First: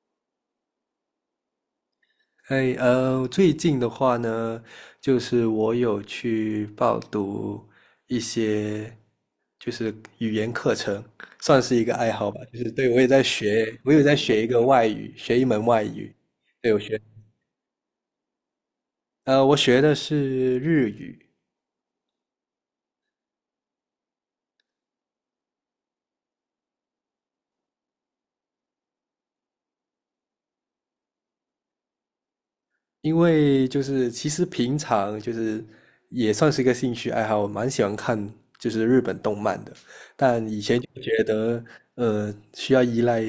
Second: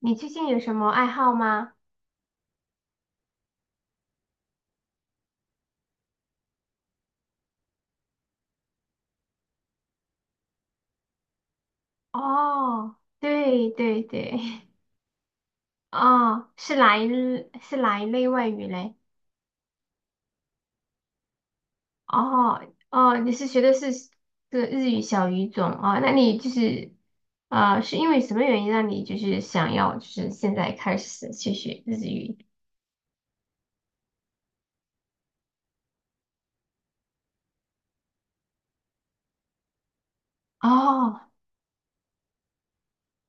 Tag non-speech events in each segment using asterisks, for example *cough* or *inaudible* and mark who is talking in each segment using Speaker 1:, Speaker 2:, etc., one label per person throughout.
Speaker 1: 你最近有什么爱好吗？
Speaker 2: 哎，最近的话呢，就是我有去报读一些，就是语言课程，算是一个爱好吧。就是对，
Speaker 1: 哦，
Speaker 2: 我也在
Speaker 1: 对
Speaker 2: 学，我有
Speaker 1: 对
Speaker 2: 在
Speaker 1: 对，
Speaker 2: 学一个外语，学一门外
Speaker 1: *laughs*
Speaker 2: 语。
Speaker 1: 哦，
Speaker 2: 对，
Speaker 1: 是哪一是哪一类外语嘞？
Speaker 2: 我学的是日语。
Speaker 1: 哦哦，你是学的是这个日语小语种哦？那你就是是因为什么原因让你就是想要就是现在开始去学日语？
Speaker 2: 因为就是其实平常就是也算是一个兴趣爱好，我蛮喜欢看就是日本动漫的，但以前就
Speaker 1: 哦，
Speaker 2: 觉得需要依赖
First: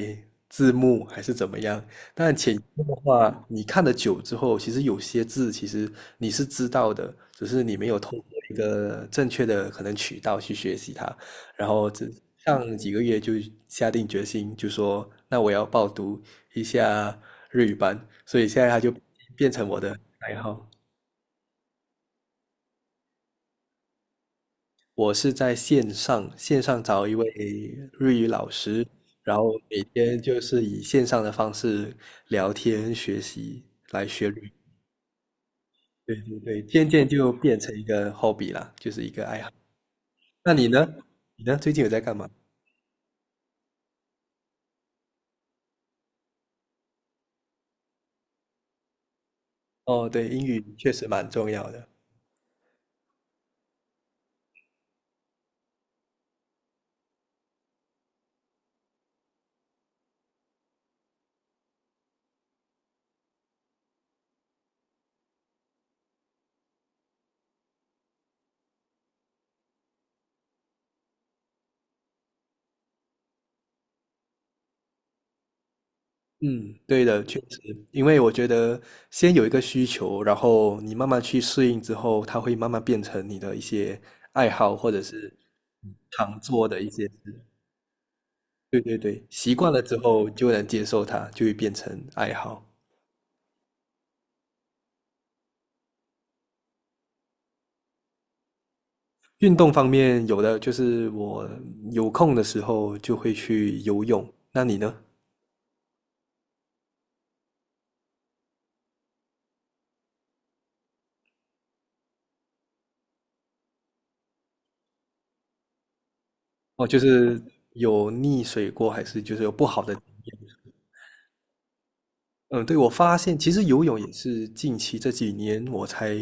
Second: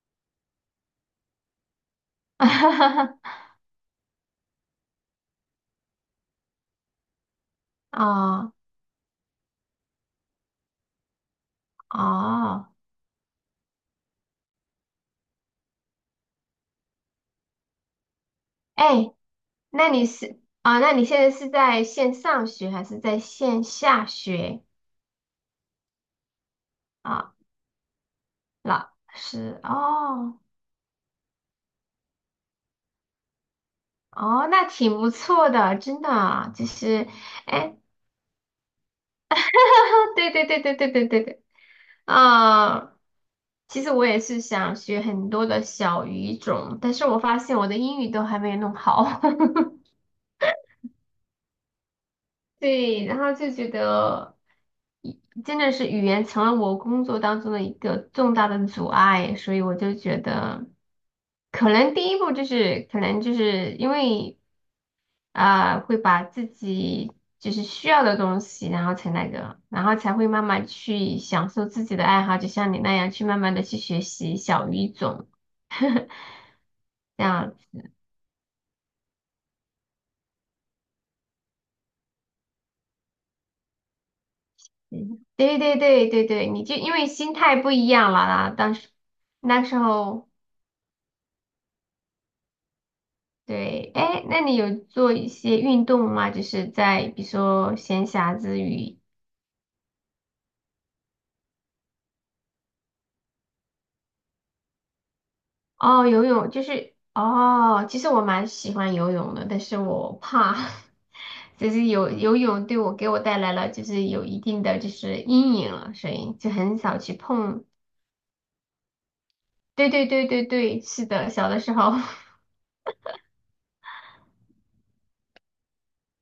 Speaker 2: 字幕还是怎么样，但潜移的
Speaker 1: *laughs*
Speaker 2: 话，你看的久之后，其实有些字其实你是知道的，只是你没有通过
Speaker 1: 哦
Speaker 2: 一个正确的可能渠道去学习它，然后这
Speaker 1: 哦，
Speaker 2: 上几个月就下定决心，就说那我要报读一下日语班，所以现在他就
Speaker 1: 哎，
Speaker 2: 变成我的爱好。
Speaker 1: 那你现在是在线上学还是在线下学？
Speaker 2: 我是在线上线上找一位
Speaker 1: 啊？
Speaker 2: 日语老师，
Speaker 1: 老
Speaker 2: 然后
Speaker 1: 师
Speaker 2: 每天
Speaker 1: 哦
Speaker 2: 就是以线上的方式聊天学习来学日
Speaker 1: 哦，
Speaker 2: 语。
Speaker 1: 那挺不错的，真的
Speaker 2: 对对
Speaker 1: 啊，
Speaker 2: 对，
Speaker 1: 就
Speaker 2: 渐
Speaker 1: 是
Speaker 2: 渐就变成
Speaker 1: 哎，
Speaker 2: 一个 hobby 啦，就是一个爱好。
Speaker 1: *laughs* 对对
Speaker 2: 那
Speaker 1: 对
Speaker 2: 你
Speaker 1: 对
Speaker 2: 呢？
Speaker 1: 对对对对，
Speaker 2: 你呢？最近有在干嘛？
Speaker 1: 啊、其实我也是想学很多的小语种，但是我发现我的英语都还没有弄好，
Speaker 2: 哦，对，英语确实蛮重要的。
Speaker 1: *laughs* 对，然后就觉得真的是语言成了我工作当中的一个重大的阻碍，所以我就觉得可能第一步就是可能就是因为。啊，会把自己就是需要的东西，然后才那个，然后才会慢慢去享受自己的爱好，就像你那样去慢慢的去学习小语种，
Speaker 2: 嗯，对
Speaker 1: *laughs*
Speaker 2: 的，
Speaker 1: 这
Speaker 2: 确
Speaker 1: 样子。
Speaker 2: 实，因为我觉得先有一个需求，然后你慢慢去适应之后，它会慢慢变成你的一些爱好，或者是
Speaker 1: 对对对对
Speaker 2: 常
Speaker 1: 对，你
Speaker 2: 做
Speaker 1: 就
Speaker 2: 的一
Speaker 1: 因
Speaker 2: 些
Speaker 1: 为心
Speaker 2: 事。
Speaker 1: 态不一样了啦，当
Speaker 2: 对
Speaker 1: 时
Speaker 2: 对对，习
Speaker 1: 那
Speaker 2: 惯
Speaker 1: 时
Speaker 2: 了之后
Speaker 1: 候
Speaker 2: 就能接受它，就会变成爱好。
Speaker 1: 对，哎，那你有做一些运动吗？就是在比如说闲暇之余。
Speaker 2: 运动方面，有的就是我有空的时候就会去游泳。那你呢？
Speaker 1: 哦，游泳就是哦，其实我蛮喜欢游泳的，但是我怕，*laughs* 就是游泳对我给我带来了就是有一定的就是阴影了，所以就很
Speaker 2: 哦，就
Speaker 1: 少去
Speaker 2: 是
Speaker 1: 碰。
Speaker 2: 有溺水过，还是就是有不好
Speaker 1: 对
Speaker 2: 的？
Speaker 1: 对对对对，是的，小的时候。*laughs*
Speaker 2: 嗯，对，我发现其实游泳也是近期这几年我才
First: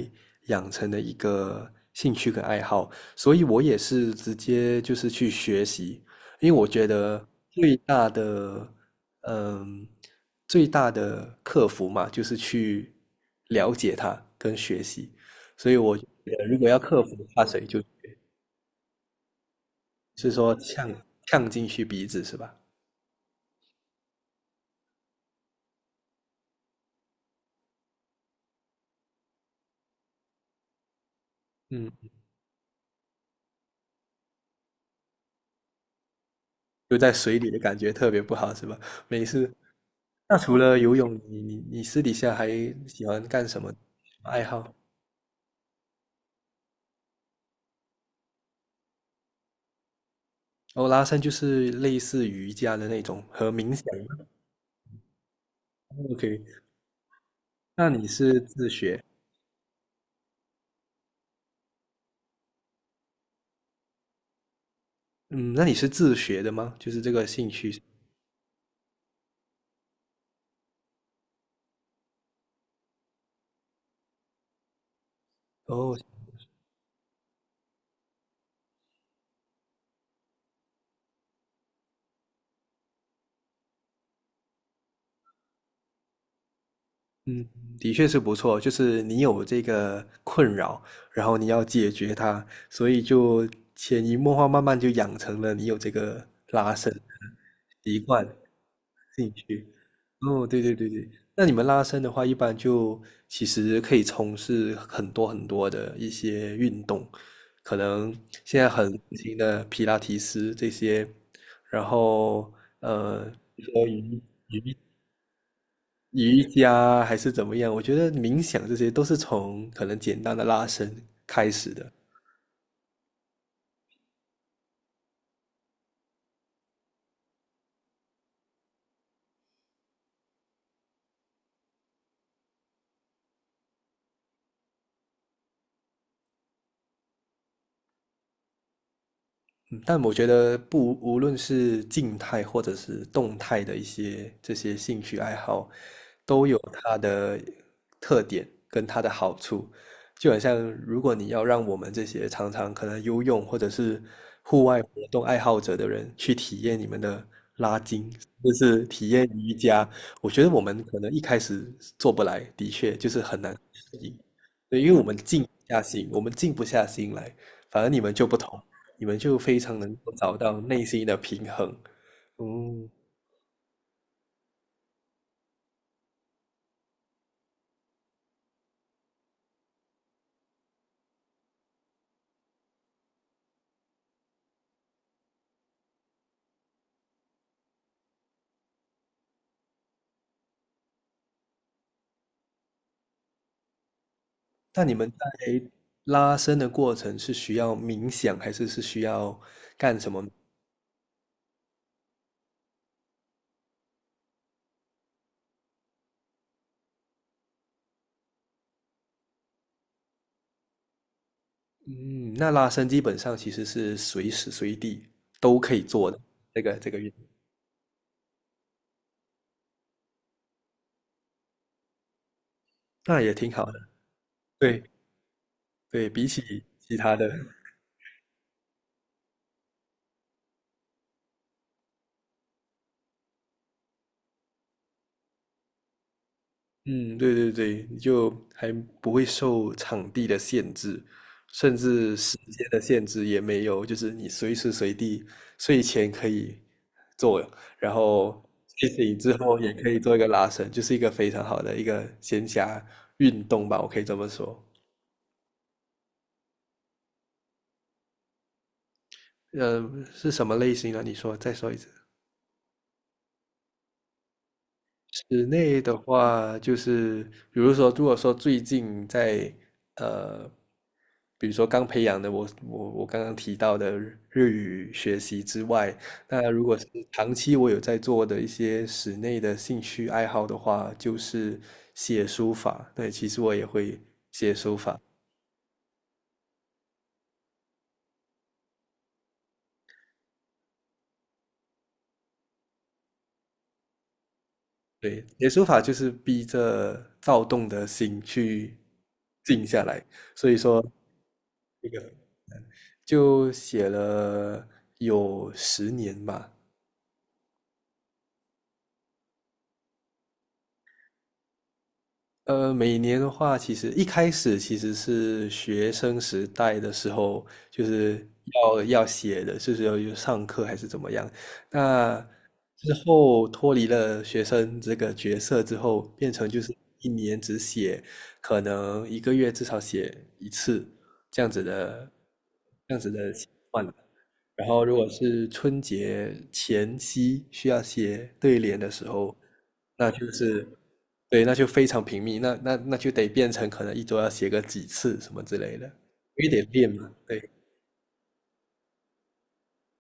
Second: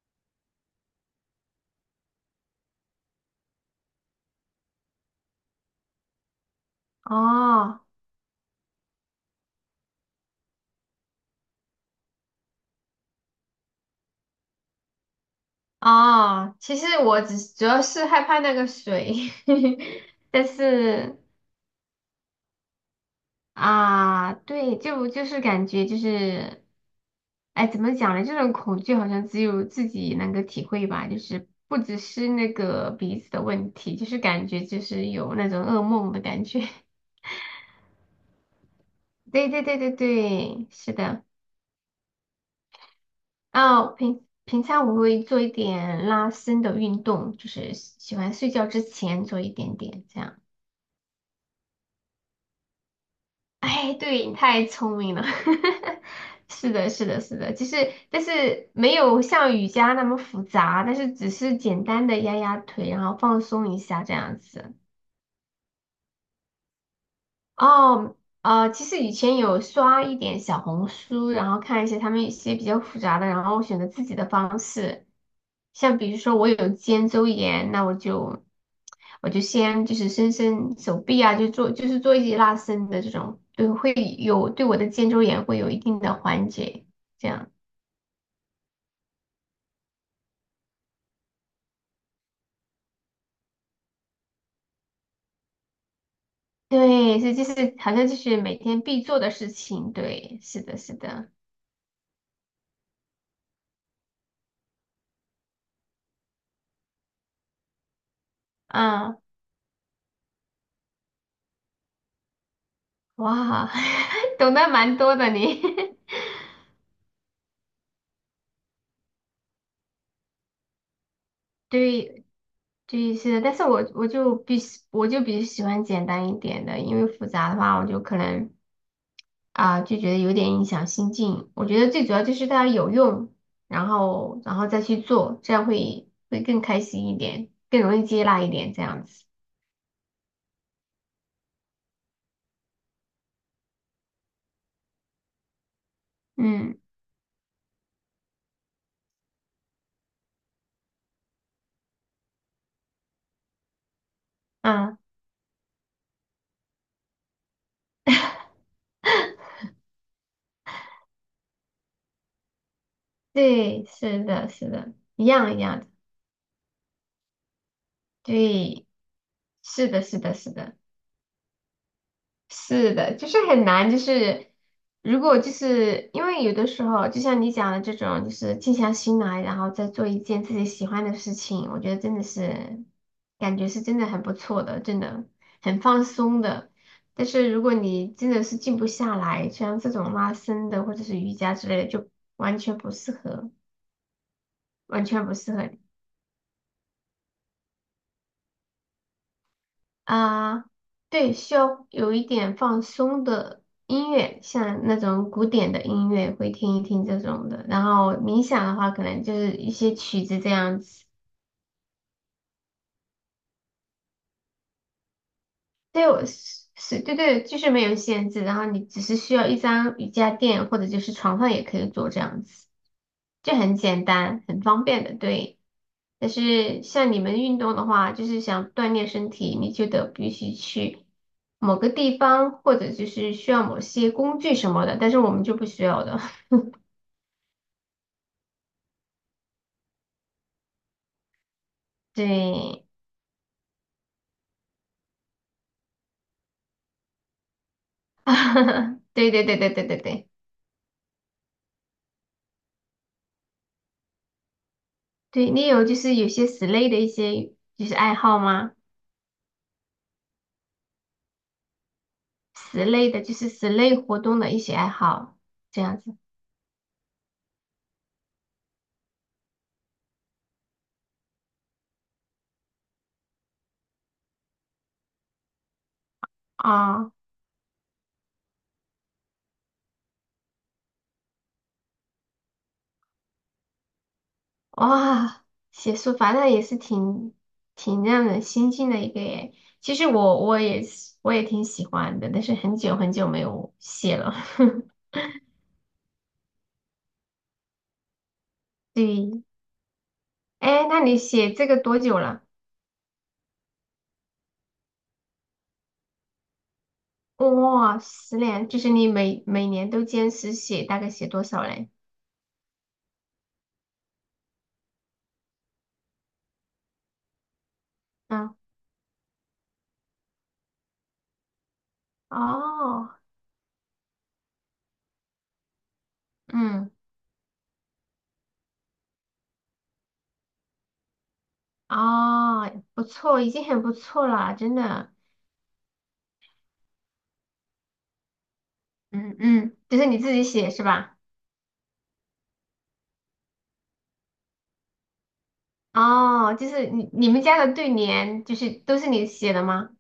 Speaker 2: 养成的一个兴趣跟爱好，所以我也是直接就是去学习，因为我觉得最
Speaker 1: 哦
Speaker 2: 大的，嗯，最大的克服嘛，就是去了解它跟学习，所以我觉得
Speaker 1: 哦，
Speaker 2: 如果
Speaker 1: 其
Speaker 2: 要
Speaker 1: 实
Speaker 2: 克服
Speaker 1: 我只
Speaker 2: 怕水
Speaker 1: 主
Speaker 2: 就，
Speaker 1: 要是害怕那个水，*laughs*
Speaker 2: 就是
Speaker 1: 但
Speaker 2: 说呛
Speaker 1: 是
Speaker 2: 呛进去鼻子是吧？
Speaker 1: 啊，对，就是感觉就是，哎，怎么讲呢？这种恐惧好像只有自己能够体会吧，就是不
Speaker 2: 嗯，
Speaker 1: 只是那个鼻子的问题，就是感觉就是有那种噩梦的感觉。*laughs*
Speaker 2: 就在水里的感觉特别不好是吧？没
Speaker 1: 对
Speaker 2: 事。
Speaker 1: 对对对
Speaker 2: 那除
Speaker 1: 对，
Speaker 2: 了
Speaker 1: 是
Speaker 2: 游泳，
Speaker 1: 的。
Speaker 2: 你私底下还喜欢干什么
Speaker 1: 哦，平
Speaker 2: 爱
Speaker 1: 平
Speaker 2: 好？
Speaker 1: 常我会做一点拉伸的运动，就是喜欢睡觉之前做一点点这样。
Speaker 2: 哦，拉伸就是类似瑜伽的那种和
Speaker 1: *laughs*
Speaker 2: 冥想
Speaker 1: 哎，
Speaker 2: 吗。
Speaker 1: 对，你太聪明了。*laughs*
Speaker 2: OK，
Speaker 1: 是的，是的，是的，就
Speaker 2: 那
Speaker 1: 是
Speaker 2: 你
Speaker 1: 但
Speaker 2: 是自
Speaker 1: 是没
Speaker 2: 学？
Speaker 1: 有像瑜伽那么复杂，但是只是简单的压压腿，然后放松一下这样子。
Speaker 2: 嗯，那你是自学的吗？就是这个兴趣。
Speaker 1: 哦，其实以前有刷一点小红书，然后看一些他们一些比较复杂的，然后选择自己的方式。
Speaker 2: 哦，
Speaker 1: 像比如说我有肩周炎，那我就先就是伸伸手臂啊，就是做一些拉伸的这种，对，会有对我的肩周炎会有一定的缓解。这
Speaker 2: 嗯，
Speaker 1: 样，
Speaker 2: 的确是不错。就是你有这个困扰，然后你要解决它，所以就潜移默化，慢慢就养成了你有这个拉伸的
Speaker 1: 对，所以就是好
Speaker 2: 习
Speaker 1: 像就
Speaker 2: 惯。
Speaker 1: 是每天必做
Speaker 2: 自己
Speaker 1: 的事
Speaker 2: 去。
Speaker 1: 情。对，
Speaker 2: 哦，
Speaker 1: 是
Speaker 2: 对对
Speaker 1: 的，
Speaker 2: 对
Speaker 1: 是
Speaker 2: 对，
Speaker 1: 的，
Speaker 2: 那你们拉伸的话，一般就其实可以从事很多很多的一些运动，可能现在很流
Speaker 1: 啊，
Speaker 2: 行的皮拉提斯这些，然后呃，比
Speaker 1: 哇，
Speaker 2: 如说
Speaker 1: *laughs* 懂得
Speaker 2: 瑜
Speaker 1: 蛮多的你。*laughs*
Speaker 2: 瑜伽还是怎么样，我觉得冥想这些都是从可能简单的拉伸开始的。
Speaker 1: 对，对，是的，但是我就比较喜欢简单一点的，因为复杂的话，我就可能。啊，就觉得有点影响心境。我觉得最主要就是它有用，然后再去做，这样会更开心一点，更容易接纳一点这样子。
Speaker 2: 嗯，但我觉得不，无论是静态或者是动态的一些这些兴趣爱好，都有
Speaker 1: 嗯
Speaker 2: 它的特点跟它的好处。就好像，如果你要让我们这些常常可能游泳或者是户外
Speaker 1: 啊，
Speaker 2: 活动爱好者的人去体验你们的拉筋，就是体验瑜伽，我觉得我们可能一开始做不来，的确就是很难
Speaker 1: 对，
Speaker 2: 适应。
Speaker 1: 是的，是的，一样一样的，
Speaker 2: 我们静不下心来。反而你们就不同，
Speaker 1: 对，
Speaker 2: 你们就非常
Speaker 1: 是
Speaker 2: 能
Speaker 1: 的，
Speaker 2: 够
Speaker 1: 是的，
Speaker 2: 找
Speaker 1: 是
Speaker 2: 到
Speaker 1: 的。
Speaker 2: 内心的平衡。嗯，
Speaker 1: 是的，就是很难，就是如果就是因为有的时候，就像你讲的这种，就是静下心来，然后再做一件自己喜欢的事情，我觉得真的是感觉是真的很不错的，真的很放松的。但是如果你真的是静不下来，像这种拉伸的或者是瑜伽之类的，就完全不适合，
Speaker 2: 那你
Speaker 1: 完
Speaker 2: 们
Speaker 1: 全不适
Speaker 2: 在
Speaker 1: 合。
Speaker 2: 拉伸的过程是需要冥想，还是是需要干什么？
Speaker 1: 啊，对，需要有一点放松的音乐，像那种古典的音乐会听一听这种的。然后冥想的话，可能就是一些曲子这样子。
Speaker 2: 嗯，那拉伸基本上其实是随时随地都可以
Speaker 1: 对，
Speaker 2: 做的，
Speaker 1: 我
Speaker 2: 这
Speaker 1: 是
Speaker 2: 个这个
Speaker 1: 是，
Speaker 2: 运
Speaker 1: 对
Speaker 2: 动，
Speaker 1: 对，就是没有限制，然后你只是需要一张瑜伽垫或者就是床上也可以做这样子，
Speaker 2: 那也挺
Speaker 1: 就
Speaker 2: 好的。
Speaker 1: 很简单，很
Speaker 2: 对
Speaker 1: 方便的，对。
Speaker 2: 对，比
Speaker 1: 但
Speaker 2: 起
Speaker 1: 是
Speaker 2: 其
Speaker 1: 像
Speaker 2: 他
Speaker 1: 你
Speaker 2: 的。
Speaker 1: 们运动的话，就是想锻炼身体，你就得必须去某个地方，或者就是需要某些工具什么的，但是我们就不需要的。
Speaker 2: 嗯，对对对，就还不会受场地的限制，甚
Speaker 1: *laughs*
Speaker 2: 至时间的
Speaker 1: 对，
Speaker 2: 限制也没有，就是你随时随地睡前可以做，然后睡
Speaker 1: *laughs*
Speaker 2: 醒
Speaker 1: 对
Speaker 2: 之
Speaker 1: 对对
Speaker 2: 后
Speaker 1: 对
Speaker 2: 也
Speaker 1: 对
Speaker 2: 可
Speaker 1: 对
Speaker 2: 以做一个
Speaker 1: 对，
Speaker 2: 拉伸，就是一个非常好的一个闲暇运动吧，我可以这么说。
Speaker 1: 对你有就是有些室内的一些就是爱好吗？
Speaker 2: 是什么类型呢？你说，再说一次。
Speaker 1: 此类的，就是此类活动的一些爱好，
Speaker 2: 室内
Speaker 1: 这
Speaker 2: 的
Speaker 1: 样子
Speaker 2: 话，就是比如说，如果说最近在呃，比如说刚培养的我刚刚提到的日语学习之外，那如果是
Speaker 1: 啊，
Speaker 2: 长期我有在做的一些室内的兴趣爱好的话，就是写书法。对，其实我也会写书法。
Speaker 1: 哇，写书法那也是挺让人心静的一个耶。其实我也挺喜欢的，但是很久很久没有写了。*laughs*
Speaker 2: 对，写书法就是逼着躁动的心去
Speaker 1: 对，
Speaker 2: 静下来，
Speaker 1: 哎，那你写这个多久了？
Speaker 2: 就写了有10年吧。
Speaker 1: 哇，10年，就是你每年都坚持写，大概写多少嘞？
Speaker 2: 每年的话，其实一开始其实是学生时代的时候，就是
Speaker 1: 嗯，
Speaker 2: 要写的，就是要有上课还是怎么样。那之
Speaker 1: 哦，
Speaker 2: 后脱离了学生这个角色之后，变成就是
Speaker 1: 嗯，
Speaker 2: 一年只写，可能一个月至少写一次这样子的，
Speaker 1: 哦，
Speaker 2: 这样
Speaker 1: 不
Speaker 2: 子的
Speaker 1: 错，
Speaker 2: 习
Speaker 1: 已经很
Speaker 2: 惯。
Speaker 1: 不错了，
Speaker 2: 然
Speaker 1: 真
Speaker 2: 后如果
Speaker 1: 的。
Speaker 2: 是春节前夕需要写对联的时候，
Speaker 1: 嗯嗯，就是
Speaker 2: 那
Speaker 1: 你
Speaker 2: 就
Speaker 1: 自己
Speaker 2: 是
Speaker 1: 写是吧？
Speaker 2: 对，那就非常频密，那就得变成可能一周要写个几次什么之类的，因为
Speaker 1: 哦，
Speaker 2: 得
Speaker 1: 就是
Speaker 2: 练
Speaker 1: 你
Speaker 2: 嘛。
Speaker 1: 你们
Speaker 2: 对，
Speaker 1: 家的对联，就是都是你写的吗？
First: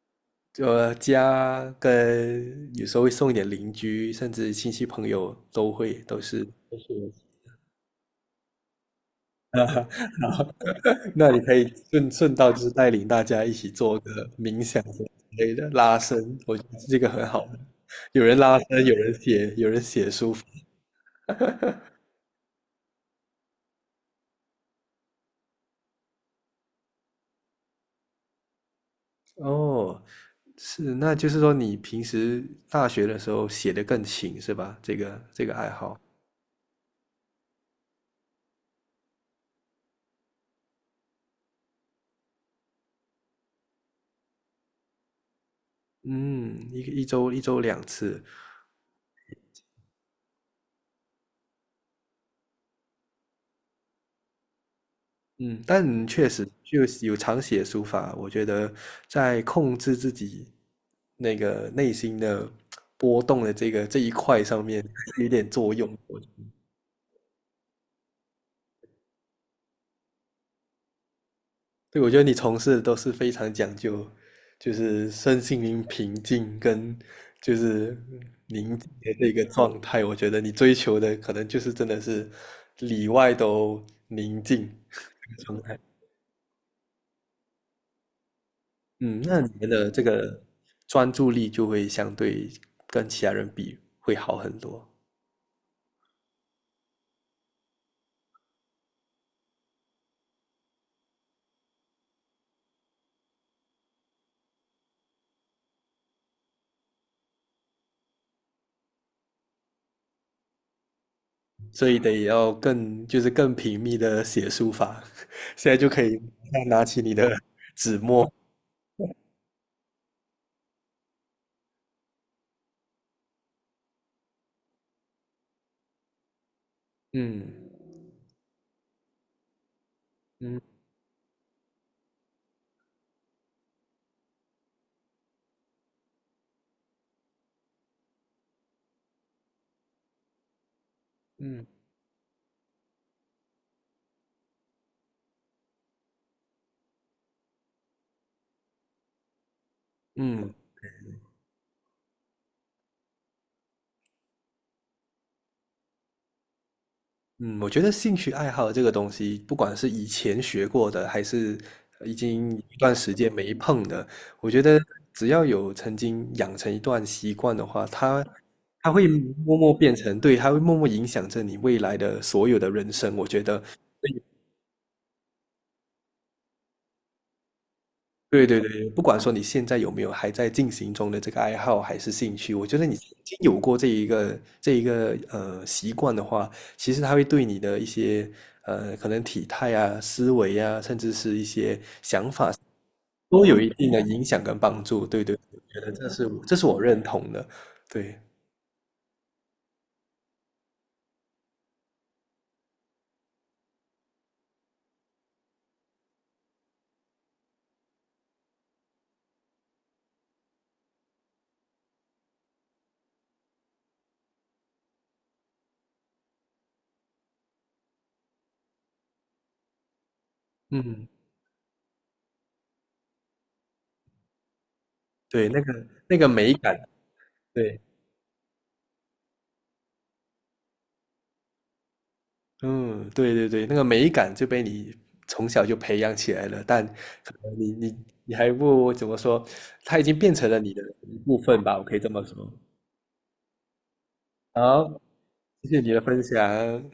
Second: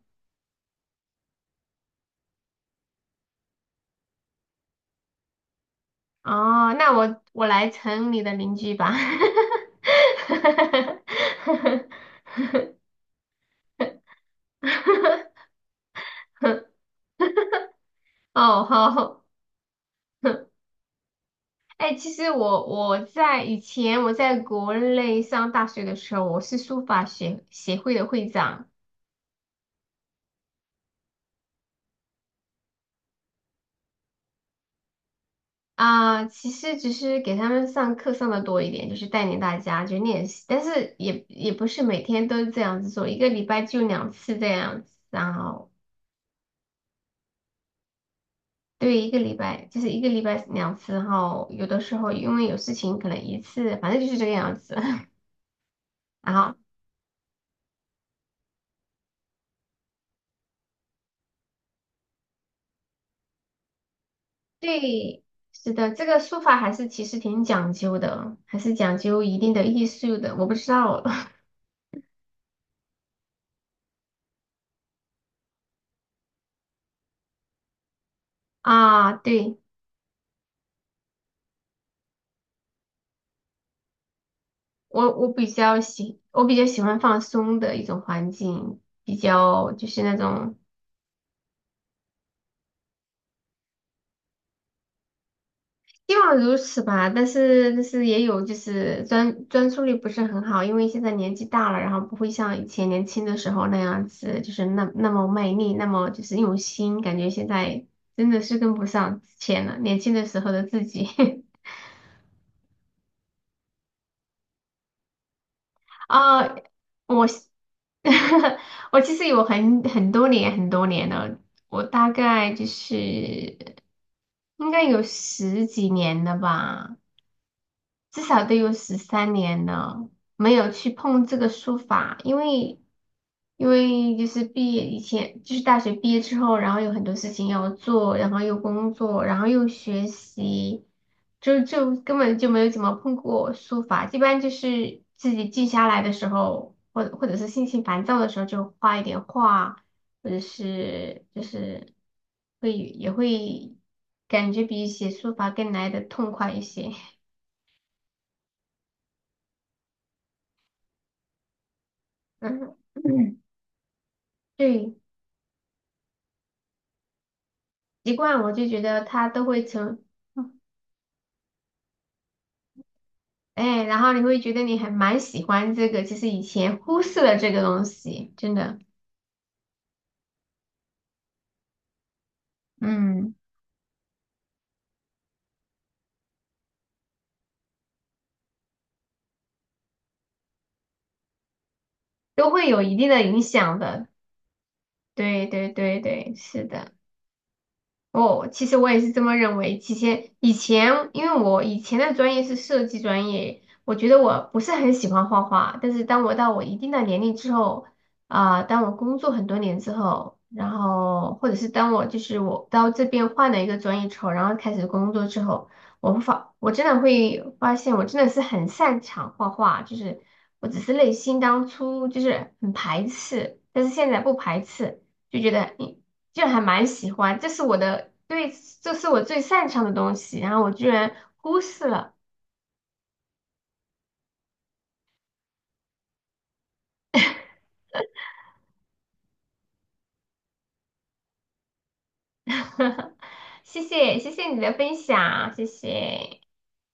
Speaker 2: 就家跟有时候会送一点邻居，甚至亲戚朋友都会都是。
Speaker 1: 哦，那我来成你的邻居吧。
Speaker 2: 啊，*laughs* 好，*laughs* 那你可以
Speaker 1: *laughs*
Speaker 2: 顺顺道就是带领大家一起做个冥想什么之类的拉伸，我觉得这个很好的有人拉
Speaker 1: 哦，
Speaker 2: 伸，有人
Speaker 1: 好，
Speaker 2: 写，有人写书法。
Speaker 1: 哎，其实我在以前在国内上大学的时候，我是书法协会的会长。
Speaker 2: 哦，是，那就是说你平时大学的时候写的更勤是吧？这个这个爱好，
Speaker 1: 啊，其实只是给他们上课上的多一点，就是带领大家去练习，但是也不是每天都这样子做，一个礼拜就两次这样子，然后
Speaker 2: 嗯，一周两次。
Speaker 1: 对一个礼拜两次，然后有的时候因为有事情可能一次，反正就是这个样子。*laughs*
Speaker 2: 嗯，但确
Speaker 1: 然
Speaker 2: 实
Speaker 1: 后
Speaker 2: 就是有常写书法，我觉得在控制自己那个内心的波动的这个这一块上面是
Speaker 1: 对，
Speaker 2: 有点作
Speaker 1: 是
Speaker 2: 用。
Speaker 1: 的，这个书法还是其实挺讲究的，还是讲究一定的艺术的，我不知道
Speaker 2: 对，我觉得你从事的都是非常讲究，就是身心灵平静跟就是
Speaker 1: *laughs*
Speaker 2: 宁静
Speaker 1: 啊，
Speaker 2: 的这个
Speaker 1: 对。
Speaker 2: 状态。我觉得你追求的可能就是真的是里外都宁静。
Speaker 1: 我我比
Speaker 2: 状态。
Speaker 1: 较喜我比较喜欢放松的一种环境，比
Speaker 2: 嗯，那你们
Speaker 1: 较就
Speaker 2: 的这
Speaker 1: 是那
Speaker 2: 个
Speaker 1: 种
Speaker 2: 专注力就会相对跟其他人比会好很多，
Speaker 1: 希望如此吧。但是也有就是专注力不是很好，因为现在年纪大了，然后不会像以前年轻的时候那样子，就是那么卖力，那么就是用心，感觉现在真的是跟不上之前了，年轻的时候的自己。*laughs*
Speaker 2: 所以得要更就是更频密的写书法。*laughs* 现在就可以
Speaker 1: 啊、
Speaker 2: 拿起你
Speaker 1: 我
Speaker 2: 的纸墨，
Speaker 1: *laughs* 我其实有很多年很多年了，我大概就是应该有十几年了吧。
Speaker 2: 嗯
Speaker 1: 至少得有13年了，没有
Speaker 2: 嗯
Speaker 1: 去碰这个书法，因为就是毕业以前，就是大学毕业之后，然后有很多事情要做，然后又工作，然后又学习，就
Speaker 2: 嗯
Speaker 1: 就根本就没有怎么碰过书法，一般就是自己静下来的时候，或者是心情烦躁的时候，就画一点画，或者
Speaker 2: 嗯，
Speaker 1: 是就是会也会感觉比写书法更来的痛快一些。
Speaker 2: 嗯，我觉得兴趣爱好这个东西，不管是以前学过的，还是已经一
Speaker 1: 嗯，
Speaker 2: 段时间
Speaker 1: 嗯
Speaker 2: 没碰的，我觉得
Speaker 1: 对，
Speaker 2: 只要有曾经养成一段习惯的话，
Speaker 1: 习
Speaker 2: 它
Speaker 1: 惯我就觉得
Speaker 2: 会
Speaker 1: 它都
Speaker 2: 默
Speaker 1: 会
Speaker 2: 默变
Speaker 1: 成，
Speaker 2: 成，对，它会
Speaker 1: 嗯
Speaker 2: 默默影响着你未来的所有的人生。我觉得，
Speaker 1: 哎，然后你会觉得你还蛮喜欢这个，其实以前忽视了这个东西，
Speaker 2: 对
Speaker 1: 真
Speaker 2: 对
Speaker 1: 的，
Speaker 2: 对，不管说你现在有没有还在进行中的这个爱好还是兴趣，我觉得你曾
Speaker 1: 嗯，
Speaker 2: 经有过这一个习惯的话，其实它会对你的一些可能体态啊、思维啊，甚至是一些想
Speaker 1: 都
Speaker 2: 法
Speaker 1: 会有一定的影
Speaker 2: 都有一
Speaker 1: 响
Speaker 2: 定的
Speaker 1: 的。
Speaker 2: 影响跟帮助。对对，
Speaker 1: 对
Speaker 2: 我
Speaker 1: 对
Speaker 2: 觉得
Speaker 1: 对对，
Speaker 2: 这
Speaker 1: 是
Speaker 2: 是我
Speaker 1: 的。
Speaker 2: 认同的。对，
Speaker 1: 哦，其实我也是这么认为。其实以前，因为我以前的专业是设计专业，我觉得我不是很喜欢画画。但是当我到我一定的年龄之后，啊、当我工作很多年之后，然后或者是当我就是到这边换了一个专业之后，然后开始工作之后，我真的会发现我真的是很擅长画画，就是我只是
Speaker 2: 嗯，
Speaker 1: 内心当初就是很排斥，但是现在不排斥，就
Speaker 2: 对，
Speaker 1: 觉
Speaker 2: 那
Speaker 1: 得。
Speaker 2: 个那个
Speaker 1: 就
Speaker 2: 美
Speaker 1: 还
Speaker 2: 感，
Speaker 1: 蛮喜欢，这是我
Speaker 2: 对。
Speaker 1: 的，对，这是我最擅长的东西，然后我居然忽视了，
Speaker 2: 嗯，对对对，那个美感就被你从小就培养起来了，但可能你还不怎么说，它已经变成了你的一部分吧，我可以这么说。
Speaker 1: *laughs* 谢谢，谢谢你的分
Speaker 2: 好，
Speaker 1: 享，谢
Speaker 2: 谢谢你的分
Speaker 1: 谢。
Speaker 2: 享。